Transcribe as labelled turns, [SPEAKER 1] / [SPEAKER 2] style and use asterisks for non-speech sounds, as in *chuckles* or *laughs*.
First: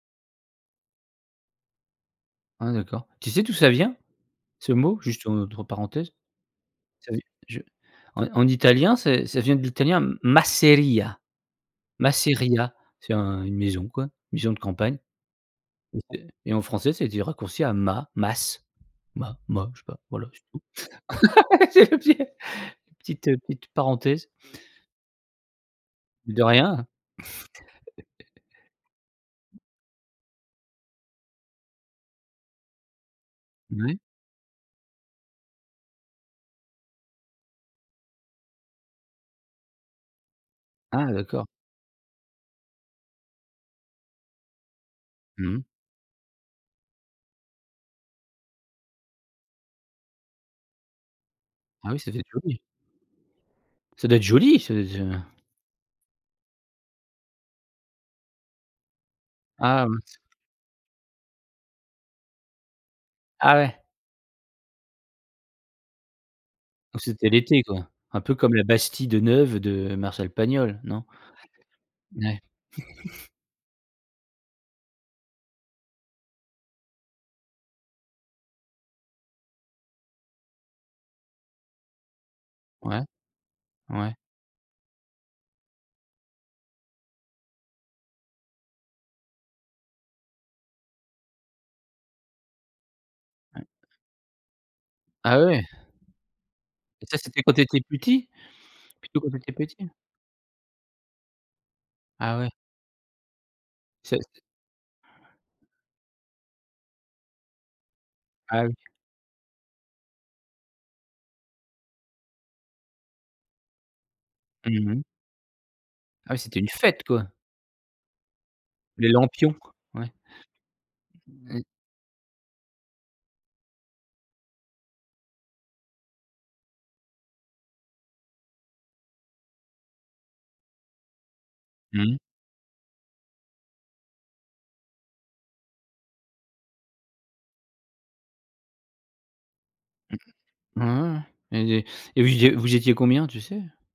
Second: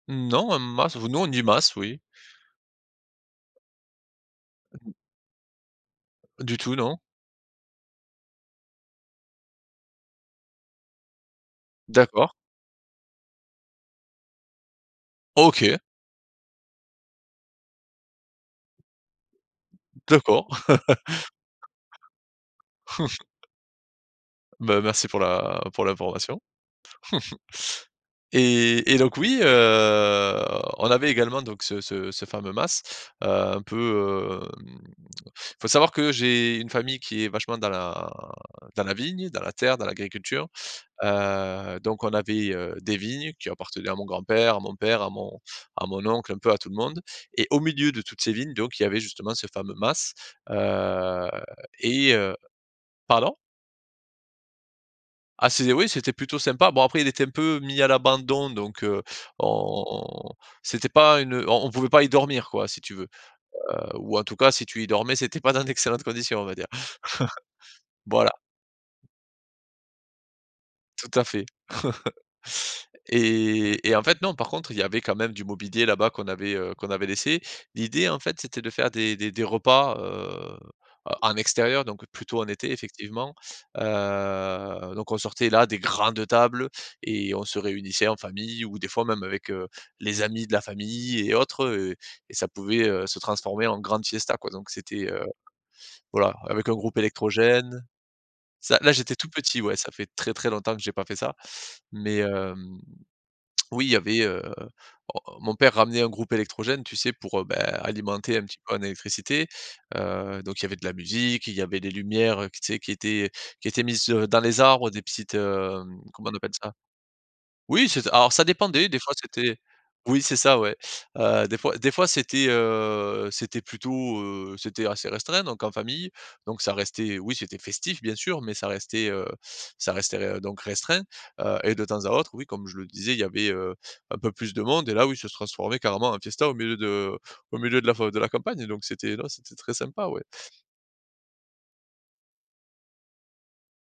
[SPEAKER 1] Non, un mas v nous, on dit mas, oui.
[SPEAKER 2] Ah d'accord, tu sais d'où ça vient? Ce mot? Juste entre parenthèses.
[SPEAKER 1] Du tout, non.
[SPEAKER 2] Ca veut d je en en italien, ça ça vient de l'italien masseria.
[SPEAKER 1] D'accord.
[SPEAKER 2] Masseria c'est un une maison, quoi, une maison de campagne
[SPEAKER 1] OK.
[SPEAKER 2] et heu, et en français, ça a été raccourci à ma mas ma ma je sais pas, voilà, c'est
[SPEAKER 1] D'accord.
[SPEAKER 2] tout.
[SPEAKER 1] *laughs*
[SPEAKER 2] *laughs* *unintelligible* petite, heu,
[SPEAKER 1] *chuckles*
[SPEAKER 2] petite parenthèse.
[SPEAKER 1] Ben, merci pour la pour l'information.
[SPEAKER 2] De rien.
[SPEAKER 1] *chuckles* Et et donc, oui,
[SPEAKER 2] *laughs*
[SPEAKER 1] heu, on avait également donc ce ce ce fameux mas, heu, un
[SPEAKER 2] Ouais.
[SPEAKER 1] peu, hem, faut savoir que j'ai une famille qui est vachement dans la dans la vigne, dans la terre, dans l'agriculture.
[SPEAKER 2] Ah d'accord.
[SPEAKER 1] Heu, donc on avait, heu, des vignes qui appartenaient à mon grand-père, à mon père, à mon
[SPEAKER 2] Mmh.
[SPEAKER 1] à mon oncle, un peu à tout le monde et au milieu de toutes ces vignes, donc il y avait, justement, ce fameux mas, heu,
[SPEAKER 2] Ah oui ça
[SPEAKER 1] et
[SPEAKER 2] devait être
[SPEAKER 1] heu
[SPEAKER 2] joli.
[SPEAKER 1] pardon?
[SPEAKER 2] Ca doit être joli ce ce
[SPEAKER 1] Ah c'est des oui, c'était plutôt sympa. Bon, après, il était un peu mis à l'abandon donc, heu,
[SPEAKER 2] Ah
[SPEAKER 1] on
[SPEAKER 2] mince.
[SPEAKER 1] c'était pas une, heu, on on pouvait pas y dormir, quoi, si tu veux,
[SPEAKER 2] Ah
[SPEAKER 1] heu.
[SPEAKER 2] ouais.
[SPEAKER 1] Ou en tout cas si tu y dormais, c'était pas dans d'excellentes conditions, on va dire.
[SPEAKER 2] Donc c'était l'été quoi,
[SPEAKER 1] *chuckles*
[SPEAKER 2] un
[SPEAKER 1] Voilà.
[SPEAKER 2] peu comme la bastide neuve de Marcel Pagnol, non?
[SPEAKER 1] Tout à fait.
[SPEAKER 2] Ouais.
[SPEAKER 1] *chuckles*
[SPEAKER 2] *chuckles*
[SPEAKER 1] Et et en fait, non, par contre, il y avait quand même du mobilier là-bas qu'on avait, heu, qu'on avait laissé. L'idée, en fait, c'était de faire des des des repas, heu, en en extérieur, donc plutôt en été
[SPEAKER 2] Ouais.
[SPEAKER 1] effectivement.
[SPEAKER 2] Ouais.
[SPEAKER 1] Heu, donc, on sortait la des grandes tables et on se réunissait en famille ou des fois même avec, heu, les amis de la famille et autres, heu, et ça pouvait, heu, se
[SPEAKER 2] Ouais.
[SPEAKER 1] transformer en grande fiesta, quoi. Donc c'était, heu,
[SPEAKER 2] Ah ouais.
[SPEAKER 1] voilà, avec un groupe
[SPEAKER 2] Et ça c'était quand tu étais
[SPEAKER 1] électrogène.
[SPEAKER 2] petit?
[SPEAKER 1] Ca là, j'étais
[SPEAKER 2] Plutôt
[SPEAKER 1] tout
[SPEAKER 2] quand tu étais
[SPEAKER 1] petit,
[SPEAKER 2] petit?
[SPEAKER 1] ouais, ça fait très, très longtemps que j'ai pas fait ça. Mais,
[SPEAKER 2] Ah ouais.
[SPEAKER 1] hem, oui, il y
[SPEAKER 2] C'est
[SPEAKER 1] avait,
[SPEAKER 2] c
[SPEAKER 1] heu, oh, mon père ramenait un groupe électrogène, tu sais, pour, heu, ben, alimenter un petit
[SPEAKER 2] Ah oui.
[SPEAKER 1] peu en électricité, heu. Donc il y avait de la musique, il y avait des lumières, heu, q tu sais, qui étaient qui étaient mises, heu, dans les arbres,
[SPEAKER 2] Mmh mh.
[SPEAKER 1] des petites, hem, comment
[SPEAKER 2] Ah
[SPEAKER 1] on
[SPEAKER 2] oui,
[SPEAKER 1] appelle
[SPEAKER 2] c'était une
[SPEAKER 1] ça?
[SPEAKER 2] fête, quoi.
[SPEAKER 1] Oui, c'est ça alors ça dépendait, des
[SPEAKER 2] Les
[SPEAKER 1] fois,
[SPEAKER 2] lampions,
[SPEAKER 1] c'était
[SPEAKER 2] ouais.
[SPEAKER 1] oui c'est ça, ouais, heu, des
[SPEAKER 2] Ouais.
[SPEAKER 1] fois des fois, c'était, heu, c'était plutôt, heu, c'était assez restreint donc en famille. Donc ça restait oui, c'était festif, bien sûr, mais ça restait, heu, ça restait r donc restreint, heu et de temps à
[SPEAKER 2] Mmh.
[SPEAKER 1] autre, oui, comme je le disais, il y avait, heu, un peu plus de monde et là oui, ça se transformait carrément en fiesta au milieu de au milieu de la f de la campagne. Donc c'était non, c'était très sympa,
[SPEAKER 2] Ouais,
[SPEAKER 1] ouais.
[SPEAKER 2] ouais, ouais. Et de et vous é et vous étiez combien, tu sais?